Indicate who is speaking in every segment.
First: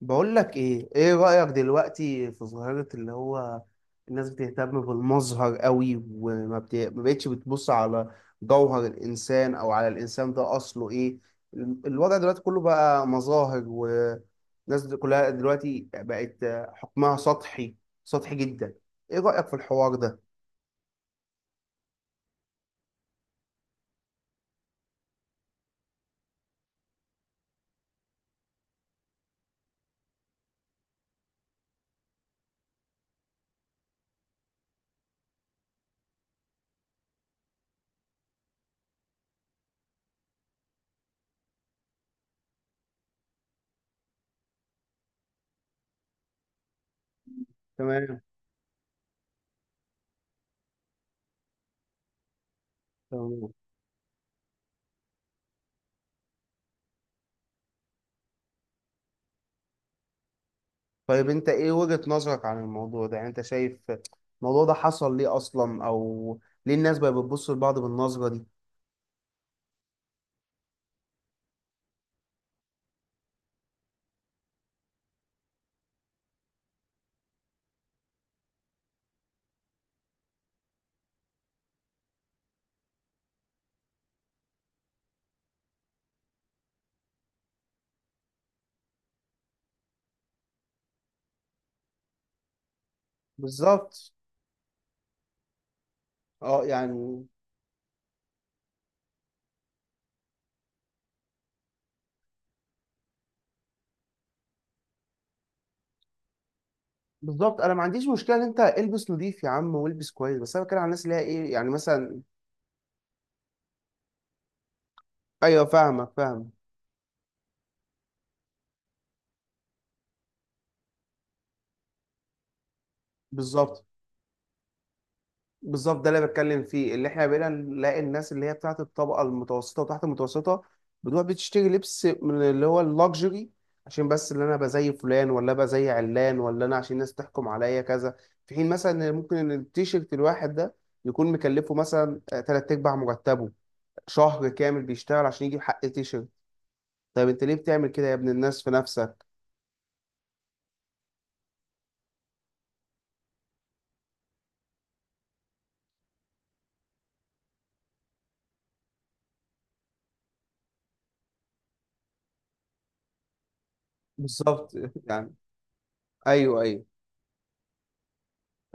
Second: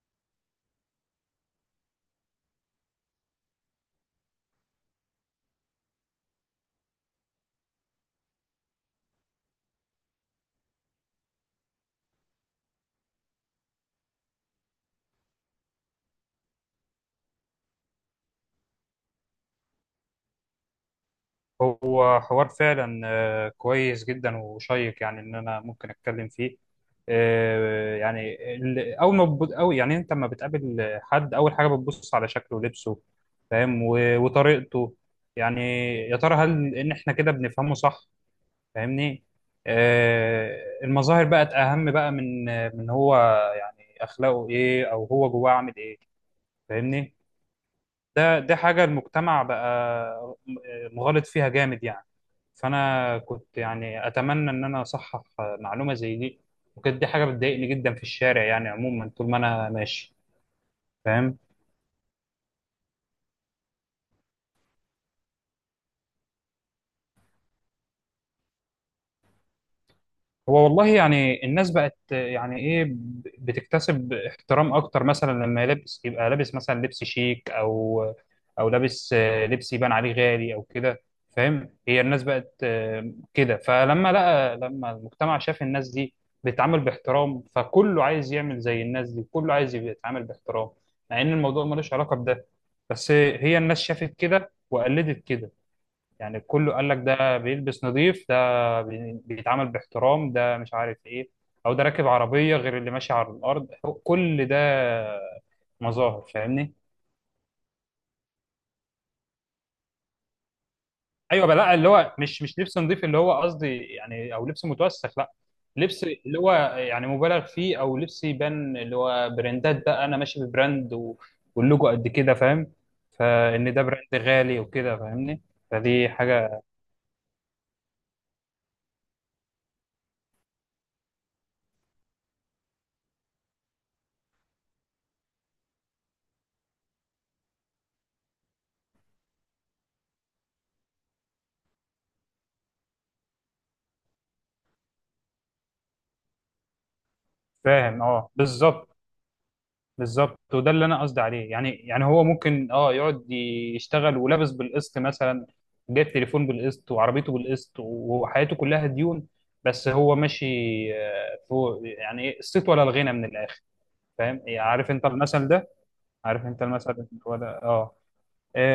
Speaker 1: بقول لك ايه رأيك دلوقتي في ظاهرة اللي هو الناس بتهتم بالمظهر قوي، ما بقتش بتبص على جوهر الانسان او على الانسان ده اصله ايه. الوضع دلوقتي كله بقى مظاهر، والناس دي كلها دلوقتي بقت حكمها سطحي، سطحي جدا. ايه رأيك في الحوار ده؟
Speaker 2: هو حوار فعلا كويس جدا وشيق، يعني ان انا ممكن اتكلم فيه. يعني اول ما أو يعني انت لما بتقابل حد، اول حاجه بتبص على شكله ولبسه، فاهم؟ و- وطريقته، يعني. يا ترى هل ان احنا كده بنفهمه صح؟ فاهمني؟ آه، المظاهر بقت اهم بقى من هو، يعني اخلاقه ايه او هو جواه عامل ايه، فاهمني؟
Speaker 1: تمام.
Speaker 2: ده حاجة المجتمع بقى مغالط فيها جامد يعني. فأنا
Speaker 1: تمام.
Speaker 2: كنت يعني أتمنى إن أنا أصحح معلومة زي دي، وكانت دي حاجة بتضايقني جدا في الشارع، يعني عموما طول ما أنا ماشي،
Speaker 1: طيب
Speaker 2: فاهم؟
Speaker 1: انت ايه وجهة نظرك عن الموضوع ده؟ يعني انت شايف الموضوع ده حصل ليه اصلا، او ليه الناس بقت بتبص لبعض بالنظرة دي؟
Speaker 2: هو والله يعني الناس بقت يعني ايه، بتكتسب احترام اكتر مثلا لما يلبس يبقى لابس مثلا لبس شيك، او لابس لبس يبان عليه غالي او كده، فاهم؟ هي الناس بقت كده، فلما لقى لما المجتمع شاف الناس دي بتتعامل باحترام، فكله عايز يعمل زي الناس دي، كله عايز يبقى يتعامل باحترام، مع ان الموضوع ملوش علاقة بده. بس هي الناس
Speaker 1: بالظبط.
Speaker 2: شافت كده وقلدت كده. يعني
Speaker 1: اه
Speaker 2: كله قال لك:
Speaker 1: يعني.
Speaker 2: ده بيلبس نظيف، ده بيتعامل باحترام، ده مش عارف ايه، او ده راكب عربية غير اللي ماشي على الارض. هو كل ده مظاهر، فاهمني؟
Speaker 1: بالظبط انا ما عنديش مشكله ان انت البس نظيف يا عم والبس كويس، بس انا بتكلم على الناس اللي هي
Speaker 2: ايوه
Speaker 1: ايه
Speaker 2: بقى،
Speaker 1: يعني
Speaker 2: لا، اللي هو
Speaker 1: مثلا.
Speaker 2: مش لبس نظيف اللي هو قصدي يعني، او لبس متوسخ، لا.
Speaker 1: ايوه،
Speaker 2: لبس
Speaker 1: فاهمك،
Speaker 2: اللي
Speaker 1: فاهم.
Speaker 2: هو يعني مبالغ فيه، او لبس يبان اللي هو براندات بقى، انا ماشي ببراند و... واللوجو قد كده، فاهم؟ فان ده
Speaker 1: بالظبط.
Speaker 2: براند غالي وكده، فاهمني؟
Speaker 1: بالظبط،
Speaker 2: فدي
Speaker 1: ده اللي بتكلم
Speaker 2: حاجة.
Speaker 1: فيه، اللي احنا بقينا نلاقي الناس اللي هي بتاعت الطبقه المتوسطه وتحت المتوسطه بتروح بتشتري لبس من اللي هو اللوكسجري عشان بس اللي انا ابقى زي فلان، ولا ابقى زي علان، ولا انا عشان الناس تحكم عليا كذا. في حين مثلا إن ممكن ان التيشيرت الواحد ده يكون مكلفه مثلا تلات ارباع مرتبه، شهر كامل بيشتغل عشان يجيب حق تيشيرت. طيب انت ليه بتعمل
Speaker 2: فاهم.
Speaker 1: كده يا ابن
Speaker 2: اه،
Speaker 1: الناس في
Speaker 2: بالظبط.
Speaker 1: نفسك؟
Speaker 2: بالظبط، وده اللي انا قصدي عليه، يعني هو ممكن يقعد يشتغل ولابس بالقسط مثلا، جايب تليفون بالقسط، وعربيته بالقسط، وحياته كلها ديون، بس هو ماشي فوق، يعني إيه، الصيت ولا الغنى من الاخر. فاهم؟ يعني
Speaker 1: بالظبط.
Speaker 2: عارف انت
Speaker 1: يعني.
Speaker 2: المثل ده؟ عارف
Speaker 1: ايوه،
Speaker 2: انت
Speaker 1: ايوه.
Speaker 2: المثل ولا، اه.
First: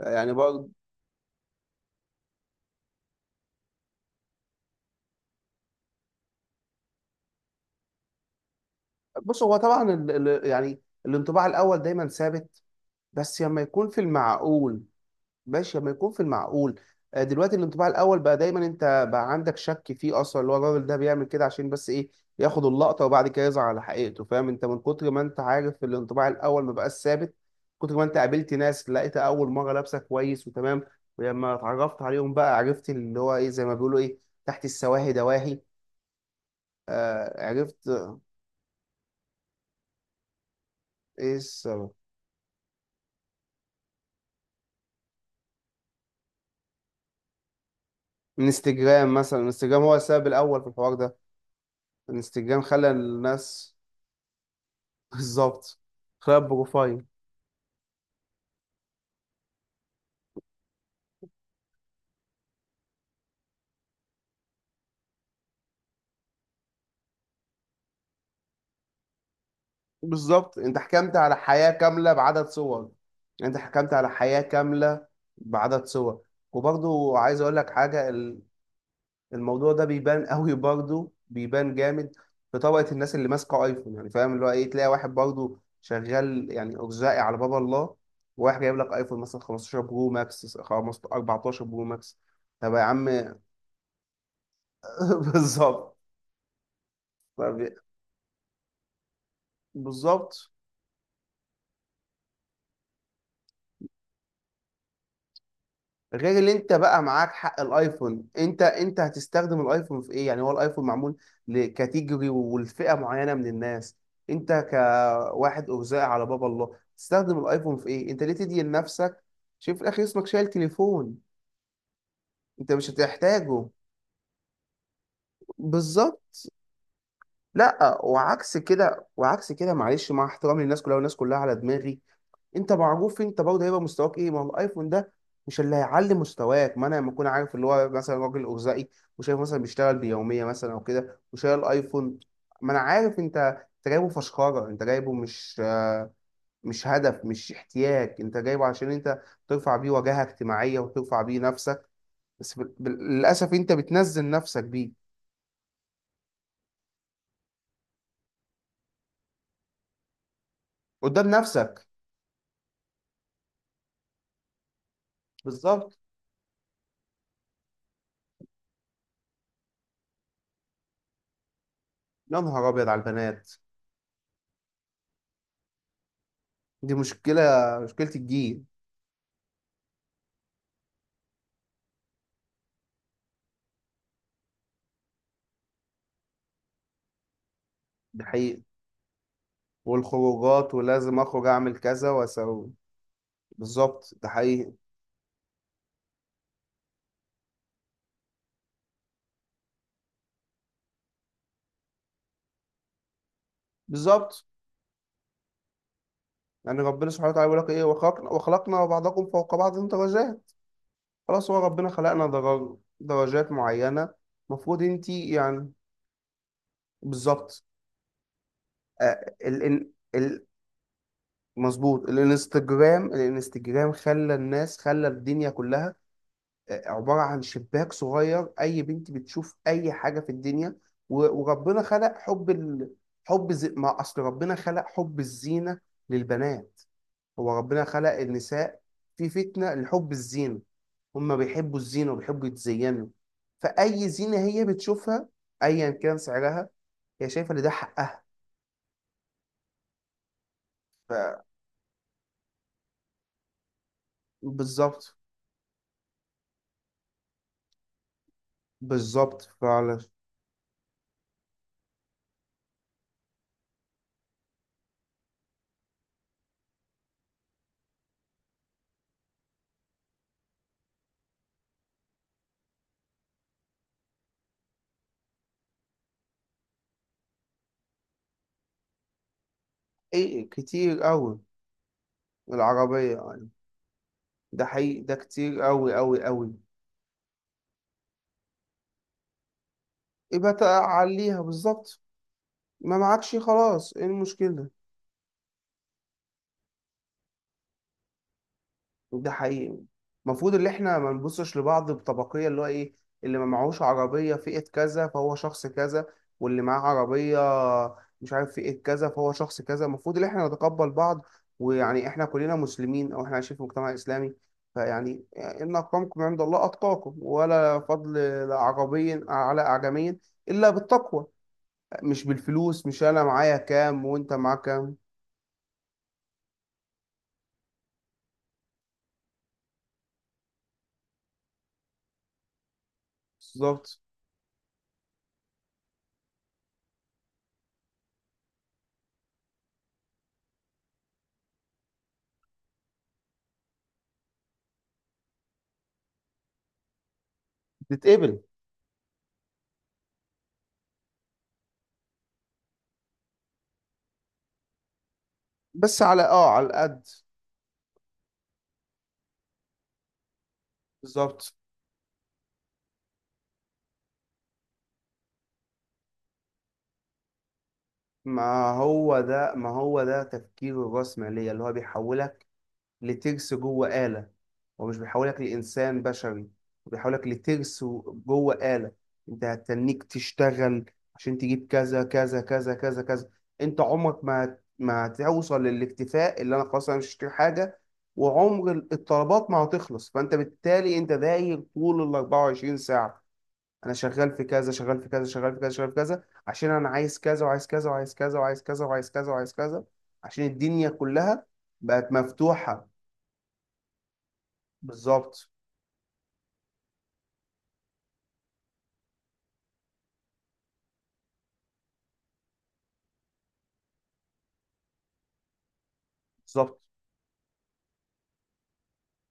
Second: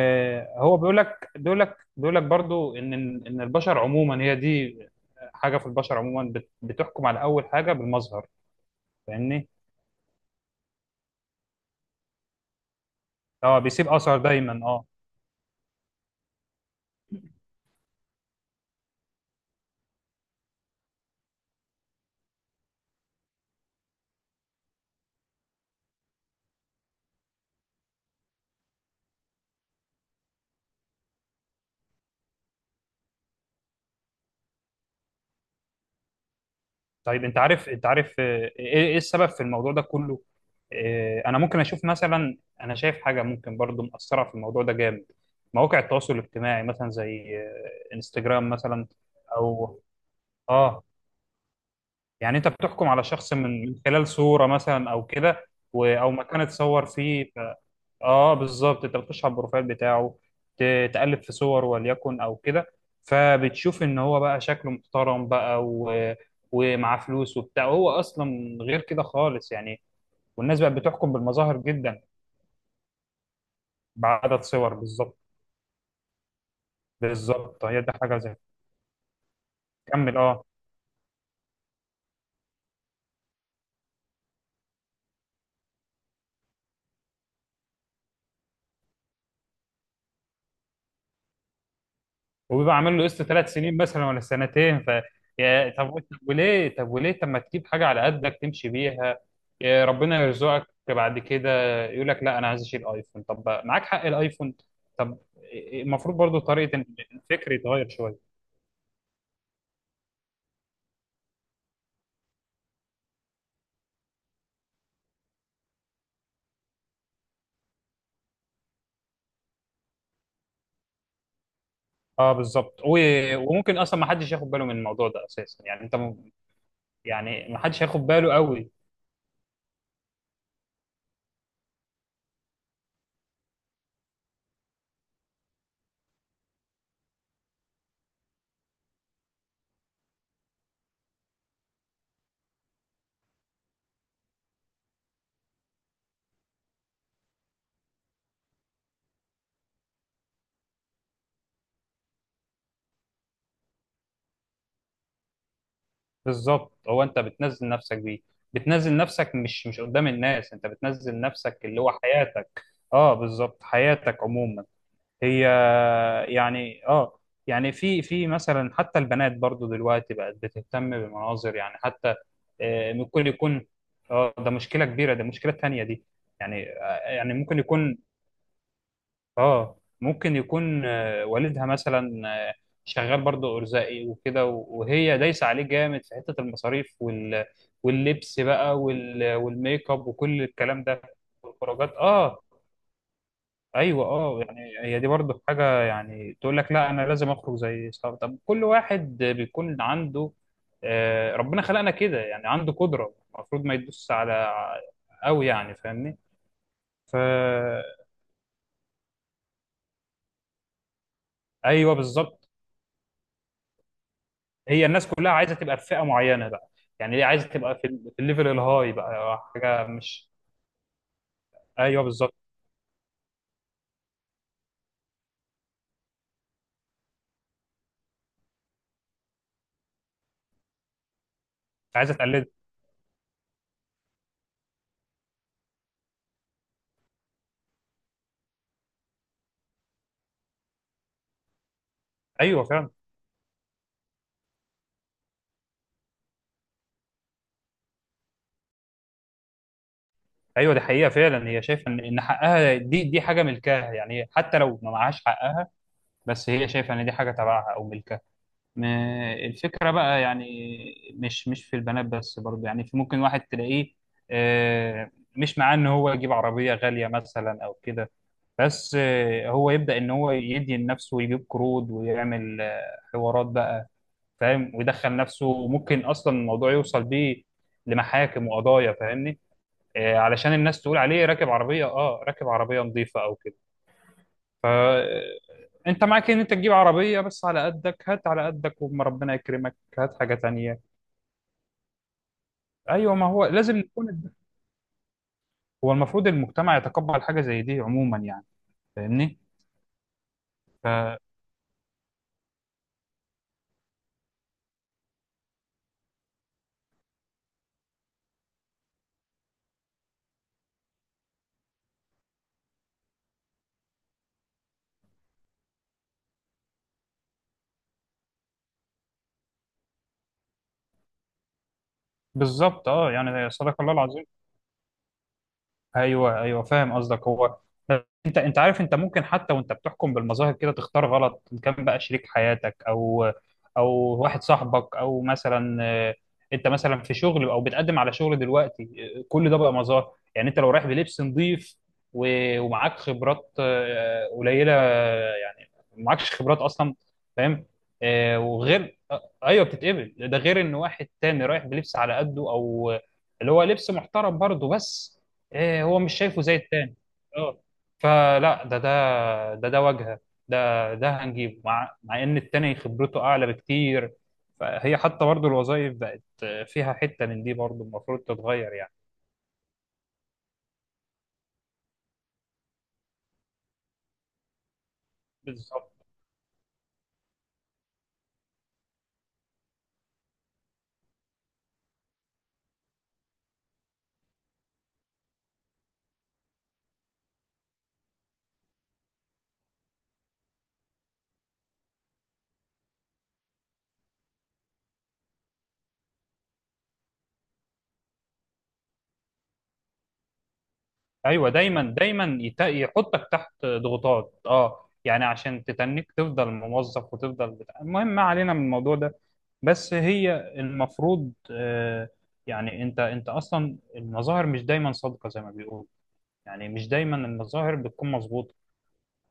Speaker 1: يعني برضه.
Speaker 2: هو بيقول لك برضو ان البشر عموما هي دي حاجه في البشر عموما بتحكم على اول حاجه بالمظهر،
Speaker 1: بص،
Speaker 2: فاهمني؟
Speaker 1: هو طبعا يعني الانطباع الاول دايما ثابت، بس
Speaker 2: اه،
Speaker 1: لما
Speaker 2: بيسيب
Speaker 1: يكون في
Speaker 2: اثر دايما،
Speaker 1: المعقول.
Speaker 2: اه.
Speaker 1: ماشي، لما يكون في المعقول. دلوقتي الانطباع الاول بقى دايما انت بقى عندك شك فيه اصلا، اللي هو الراجل ده بيعمل كده عشان بس ايه، ياخد اللقطه وبعد كده يظهر على حقيقته. فاهم، انت من كتر ما انت عارف الانطباع الاول ما بقاش ثابت. كتر ما انت قابلت ناس لقيت اول مره لابسه كويس وتمام، ولما اتعرفت عليهم بقى عرفت اللي هو ايه، زي ما بيقولوا ايه، تحت السواهي دواهي.
Speaker 2: طيب، انت
Speaker 1: آه،
Speaker 2: عارف انت
Speaker 1: عرفت.
Speaker 2: عارف إيه السبب في الموضوع ده كله؟
Speaker 1: ايه
Speaker 2: انا ممكن اشوف
Speaker 1: السبب؟
Speaker 2: مثلا، انا شايف حاجه ممكن برضو مأثره في الموضوع ده جامد. مواقع التواصل الاجتماعي مثلا، زي انستجرام مثلا.
Speaker 1: انستجرام مثلا.
Speaker 2: او
Speaker 1: انستجرام هو السبب الاول في
Speaker 2: اه
Speaker 1: الحوار ده.
Speaker 2: يعني انت
Speaker 1: انستجرام
Speaker 2: بتحكم
Speaker 1: خلى
Speaker 2: على شخص من
Speaker 1: الناس.
Speaker 2: من خلال صوره مثلا او كده،
Speaker 1: بالظبط.
Speaker 2: او
Speaker 1: خلى
Speaker 2: مكان اتصور
Speaker 1: بروفايل.
Speaker 2: فيه. اه، بالظبط، انت بتخش على البروفايل بتاعه، تقلب في صور وليكن او كده، فبتشوف ان هو بقى شكله محترم بقى و... ومعاه فلوس وبتاع. هو اصلا غير كده خالص يعني.
Speaker 1: بالظبط،
Speaker 2: والناس بقت
Speaker 1: انت
Speaker 2: بتحكم
Speaker 1: حكمت على
Speaker 2: بالمظاهر
Speaker 1: حياة
Speaker 2: جدا.
Speaker 1: كاملة بعدد صور. انت حكمت على حياة
Speaker 2: بعدد صور،
Speaker 1: كاملة
Speaker 2: بالظبط.
Speaker 1: بعدد صور. وبرضو عايز اقول
Speaker 2: بالظبط،
Speaker 1: لك
Speaker 2: هي دي
Speaker 1: حاجة.
Speaker 2: حاجه زي.
Speaker 1: الموضوع ده
Speaker 2: كمل،
Speaker 1: بيبان
Speaker 2: اه.
Speaker 1: قوي، برضو بيبان جامد في طبقة الناس اللي ماسكة ايفون يعني. فاهم اللي هو ايه، تلاقي واحد برضو شغال يعني ارزاقي على باب الله، وواحد جايب لك ايفون مثلا 15 برو ماكس، 15، 14 برو ماكس. طب
Speaker 2: وبيبقى
Speaker 1: يا
Speaker 2: عامل له
Speaker 1: عم.
Speaker 2: قسط 3 سنين مثلا ولا سنتين، يا طب،
Speaker 1: بالظبط.
Speaker 2: وليه طب ما تجيب
Speaker 1: طب-
Speaker 2: حاجه على قدك تمشي بيها؟ يا ربنا
Speaker 1: بالظبط.
Speaker 2: يرزقك بعد كده. يقول لك: لا، انا عايز اشيل ايفون. طب معاك حق الايفون؟ طب، المفروض
Speaker 1: غير
Speaker 2: برضو
Speaker 1: اللي انت
Speaker 2: طريقه
Speaker 1: بقى معاك
Speaker 2: الفكر
Speaker 1: حق
Speaker 2: يتغير
Speaker 1: الايفون،
Speaker 2: شويه.
Speaker 1: انت هتستخدم الايفون في ايه يعني؟ هو الايفون معمول لكاتيجوري ولفئة معينة من الناس. انت كواحد ارزاق على باب الله تستخدم الايفون في ايه؟ انت ليه تدي لنفسك؟ شوف في الاخر اسمك شايل تليفون.
Speaker 2: اه،
Speaker 1: انت
Speaker 2: بالظبط،
Speaker 1: مش
Speaker 2: و-
Speaker 1: هتحتاجه.
Speaker 2: وممكن اصلا ما حدش ياخد باله من الموضوع ده اساسا، يعني انت
Speaker 1: بالظبط.
Speaker 2: يعني ما حدش
Speaker 1: لا،
Speaker 2: هياخد باله
Speaker 1: وعكس
Speaker 2: قوي.
Speaker 1: كده، وعكس كده، معلش مع احترامي للناس كلها والناس كلها على دماغي. انت معروف، انت برضه هيبقى مستواك ايه. ما هو الايفون ده مش اللي هيعلي مستواك. ما انا لما اكون عارف اللي هو مثلا راجل ارزاقي، وشايف مثلا بيشتغل بيوميه مثلا او كده وشايل الايفون، ما انا عارف انت جايبه فشخره، انت جايبه مش هدف، مش احتياج. انت جايبه عشان انت ترفع بيه واجهه اجتماعيه وترفع بيه نفسك. بس للاسف انت بتنزل نفسك بيه
Speaker 2: بالظبط، هو انت بتنزل نفسك بيه، بتنزل نفسك، مش قدام الناس، انت بتنزل
Speaker 1: قدام
Speaker 2: نفسك، اللي
Speaker 1: نفسك.
Speaker 2: هو حياتك. اه، بالظبط، حياتك عموما هي.
Speaker 1: بالظبط.
Speaker 2: يعني يعني في مثلا حتى البنات برضو دلوقتي بقت بتهتم بمناظر، يعني حتى
Speaker 1: يا نهار ابيض على
Speaker 2: ممكن
Speaker 1: البنات.
Speaker 2: يكون، اه، ده مشكلة كبيرة، ده مشكلة تانية دي. يعني
Speaker 1: دي
Speaker 2: يعني
Speaker 1: مشكلة،
Speaker 2: ممكن يكون
Speaker 1: مشكلة الجيل.
Speaker 2: اه ممكن يكون والدها مثلا، آه، شغال برضه ارزاقي وكده، و- وهي دايسه عليه جامد في حته المصاريف وال...
Speaker 1: ده
Speaker 2: واللبس
Speaker 1: حقيقي.
Speaker 2: بقى، وال... والميك اب وكل
Speaker 1: والخروجات،
Speaker 2: الكلام ده،
Speaker 1: ولازم أخرج أعمل
Speaker 2: والخروجات،
Speaker 1: كذا
Speaker 2: اه.
Speaker 1: وأسوي.
Speaker 2: ايوه
Speaker 1: بالظبط، ده
Speaker 2: اه، يعني
Speaker 1: حقيقي.
Speaker 2: هي دي برضه حاجه، يعني تقول لك: لا، انا لازم اخرج زي صحابي. طب كل واحد بيكون عنده ربنا خلقنا كده، يعني عنده قدره، المفروض ما يدوس
Speaker 1: بالظبط.
Speaker 2: على قوي يعني، فاهمني؟
Speaker 1: يعني ربنا سبحانه وتعالى بيقول لك
Speaker 2: فا
Speaker 1: إيه، وخلقنا، وخلقنا بعضكم فوق بعض درجات. خلاص، هو ربنا
Speaker 2: ايوه
Speaker 1: خلقنا
Speaker 2: بالظبط.
Speaker 1: درجات معينة، المفروض
Speaker 2: هي الناس
Speaker 1: أنت
Speaker 2: كلها عايزه
Speaker 1: يعني.
Speaker 2: تبقى في فئه معينه بقى، يعني ليه عايزه
Speaker 1: بالظبط.
Speaker 2: تبقى في الليفل الهاي
Speaker 1: آه
Speaker 2: بقى،
Speaker 1: ال
Speaker 2: حاجه
Speaker 1: ال
Speaker 2: مش.
Speaker 1: ال-
Speaker 2: ايوه
Speaker 1: مظبوط.
Speaker 2: بالظبط.
Speaker 1: الانستجرام خلى الناس، خلى الدنيا كلها عبارة عن شباك صغير. أي بنت بتشوف أي حاجة في الدنيا، وربنا خلق
Speaker 2: عايزه تقلد.
Speaker 1: ما أصل ربنا خلق حب الزينة للبنات. هو ربنا خلق النساء في فتنة لحب الزينة، هما بيحبوا الزينة وبيحبوا
Speaker 2: ايوه فعلا.
Speaker 1: يتزينوا. فأي زينة هي بتشوفها، أيا كان سعرها، هي شايفة إن ده حقها.
Speaker 2: ايوه، دي حقيقه
Speaker 1: ف...
Speaker 2: فعلا، هي شايفه ان حقها، دي حاجه ملكها، يعني حتى لو ما
Speaker 1: بالظبط.
Speaker 2: معهاش حقها. بس هي شايفه ان دي حاجه تبعها او ملكها. ما
Speaker 1: بالظبط
Speaker 2: الفكرة
Speaker 1: فعلا.
Speaker 2: بقى، يعني مش في البنات بس، برضه يعني في ممكن واحد تلاقيه آه، مش معاه ان هو يجيب عربية غالية مثلا او كده، بس هو يبدأ ان هو يدي لنفسه ويجيب قروض ويعمل حوارات بقى، فاهم؟ ويدخل نفسه، وممكن اصلا الموضوع يوصل بيه لمحاكم وقضايا، فاهمني؟
Speaker 1: إيه،
Speaker 2: علشان الناس تقول
Speaker 1: كتير
Speaker 2: عليه
Speaker 1: أوي،
Speaker 2: راكب عربية
Speaker 1: العربية
Speaker 2: نظيفة، او
Speaker 1: يعني. ده حقيقي، ده كتير أوي
Speaker 2: فانت
Speaker 1: أوي
Speaker 2: معاك ان انت
Speaker 1: أوي.
Speaker 2: تجيب عربيه بس على قدك. هات على قدك، وما ربنا يكرمك هات حاجه
Speaker 1: يبقى
Speaker 2: تانية.
Speaker 1: تعليها. بالظبط. ما
Speaker 2: ايوه، ما
Speaker 1: معكش
Speaker 2: هو لازم
Speaker 1: خلاص، ايه
Speaker 2: نكون،
Speaker 1: المشكلة؟
Speaker 2: هو المفروض المجتمع يتقبل حاجه زي دي عموما يعني،
Speaker 1: ده
Speaker 2: فاهمني؟
Speaker 1: حقيقي. المفروض اللي احنا ما نبصش لبعض بطبقية، اللي هو ايه، اللي ما معهوش عربية فئة كذا فهو شخص كذا، واللي معاه عربية مش عارف فئة كذا فهو شخص كذا. المفروض اللي احنا نتقبل بعض، ويعني احنا كلنا مسلمين، او احنا عايشين في مجتمع اسلامي. فيعني ان اكرمكم عند الله اتقاكم، ولا فضل عربي على اعجمي الا بالتقوى. مش بالفلوس،
Speaker 2: فبالظبط،
Speaker 1: مش
Speaker 2: اه،
Speaker 1: انا
Speaker 2: يعني
Speaker 1: معايا
Speaker 2: صدق الله
Speaker 1: كام
Speaker 2: العظيم.
Speaker 1: وانت معاك كام.
Speaker 2: ايوه، ايوه، فاهم قصدك. هو انت عارف، انت ممكن حتى وانت بتحكم بالمظاهر كده تختار غلط، إن كان بقى شريك حياتك او
Speaker 1: بالظبط.
Speaker 2: واحد صاحبك، او مثلا انت مثلا في شغل او بتقدم على شغل دلوقتي. كل ده بقى مظاهر، يعني انت لو رايح بلبس نظيف و- ومعاك خبرات قليله، يعني معكش خبرات اصلا، فاهم؟
Speaker 1: تتقبل.
Speaker 2: وغير ايوه بتتقبل، ده غير ان واحد تاني رايح بلبس على قده، او اللي هو لبس محترم برضه، بس إيه، هو
Speaker 1: بس
Speaker 2: مش شايفه زي
Speaker 1: على
Speaker 2: التاني.
Speaker 1: القد.
Speaker 2: اه، فلا، ده واجهه، ده
Speaker 1: بالظبط.
Speaker 2: هنجيبه، مع ان التاني خبرته اعلى بكتير. فهي حتى برضه الوظائف بقت فيها حته من دي، برضه المفروض
Speaker 1: ما
Speaker 2: تتغير يعني.
Speaker 1: هو ده ما هو ده تفكير الرأسمالية، اللي هو بيحولك لترس جوه آلة. هو مش بيحولك
Speaker 2: بالظبط.
Speaker 1: لإنسان بشري، هو بيحولك لترس جوه آلة. انت هتستنيك تشتغل عشان تجيب كذا كذا كذا كذا كذا. انت عمرك ما هتوصل للاكتفاء اللي انا خلاص انا مش هشتري حاجة، وعمر الطلبات ما هتخلص. فانت بالتالي انت داير طول ال 24 ساعة، انا شغال في كذا، شغال في كذا، شغال في كذا، شغال في كذا، عشان انا عايز كذا، وعايز كذا، وعايز كذا، وعايز كذا، وعايز كذا، وعايز كذا، عشان الدنيا كلها
Speaker 2: ايوه دايما
Speaker 1: بقت
Speaker 2: دايما يت-
Speaker 1: مفتوحة.
Speaker 2: يحطك تحت ضغوطات، يعني
Speaker 1: بالظبط.
Speaker 2: عشان تتنك تفضل موظف وتفضل بتاع. المهم، ما علينا من الموضوع ده. بس هي المفروض يعني انت اصلا المظاهر مش دايما صادقه زي ما بيقولوا، يعني
Speaker 1: بالظبط.
Speaker 2: مش دايما المظاهر بتكون مظبوطه،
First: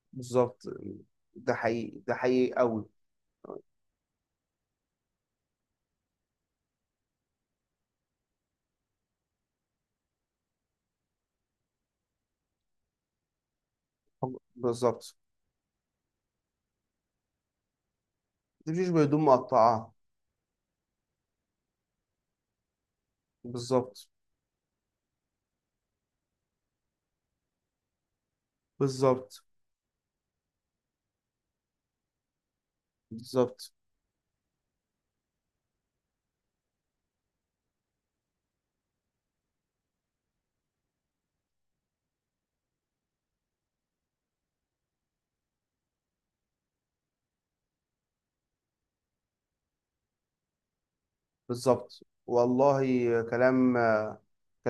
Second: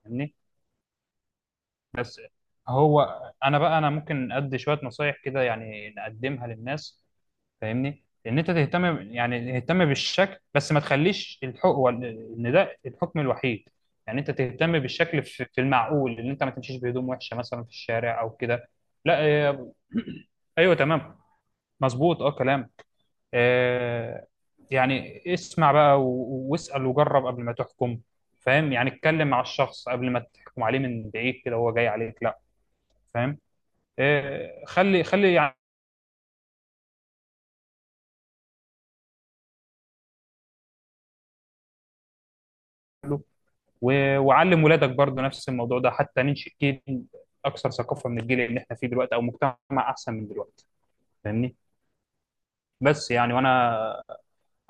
Speaker 2: فاهمني؟
Speaker 1: بالظبط، ده حقيقي، ده
Speaker 2: بس
Speaker 1: حقيقي قوي.
Speaker 2: هو، انا ممكن ادي شويه نصايح كده يعني نقدمها للناس، فاهمني؟ ان انت تهتم، يعني تهتم بالشكل، بس ما تخليش الحكم ان ده الحكم الوحيد، يعني انت تهتم
Speaker 1: بالظبط،
Speaker 2: بالشكل في المعقول، ان انت ما تمشيش بهدوم وحشه مثلا في الشارع او
Speaker 1: ما
Speaker 2: كده.
Speaker 1: تمشيش بهدوم
Speaker 2: لا
Speaker 1: مقطعة.
Speaker 2: ايوه، تمام، مظبوط، اه، كلام.
Speaker 1: بالظبط.
Speaker 2: آه، يعني اسمع بقى، و- واسأل وجرب قبل ما تحكم. فاهم؟ يعني اتكلم مع
Speaker 1: بالظبط.
Speaker 2: الشخص قبل ما تحكم عليه من بعيد كده هو جاي عليك، لا، فاهم؟
Speaker 1: بالظبط.
Speaker 2: خلي خلي يعمله، و- وعلم ولادك برضه نفس الموضوع ده، حتى ننشئ جيل اكثر ثقافة من الجيل اللي احنا فيه دلوقتي، او مجتمع احسن من دلوقتي، فاهمني؟
Speaker 1: بالظبط والله.
Speaker 2: بس يعني،
Speaker 1: كلام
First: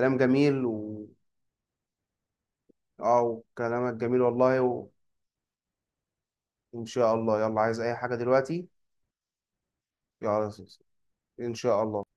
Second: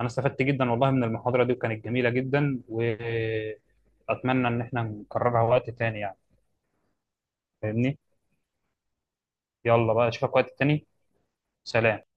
Speaker 2: انا استفدت
Speaker 1: جميل
Speaker 2: جدا والله من
Speaker 1: و.
Speaker 2: المحاضرة دي، وكانت جميلة جدا،
Speaker 1: اه كلامك جميل
Speaker 2: واتمنى ان
Speaker 1: والله
Speaker 2: احنا نكررها وقت تاني يعني،
Speaker 1: ان شاء الله. يلا، عايز اي
Speaker 2: فاهمني؟
Speaker 1: حاجة دلوقتي؟
Speaker 2: يلا بقى اشوفك
Speaker 1: يلا.
Speaker 2: وقت تاني.
Speaker 1: ان شاء الله.
Speaker 2: سلام.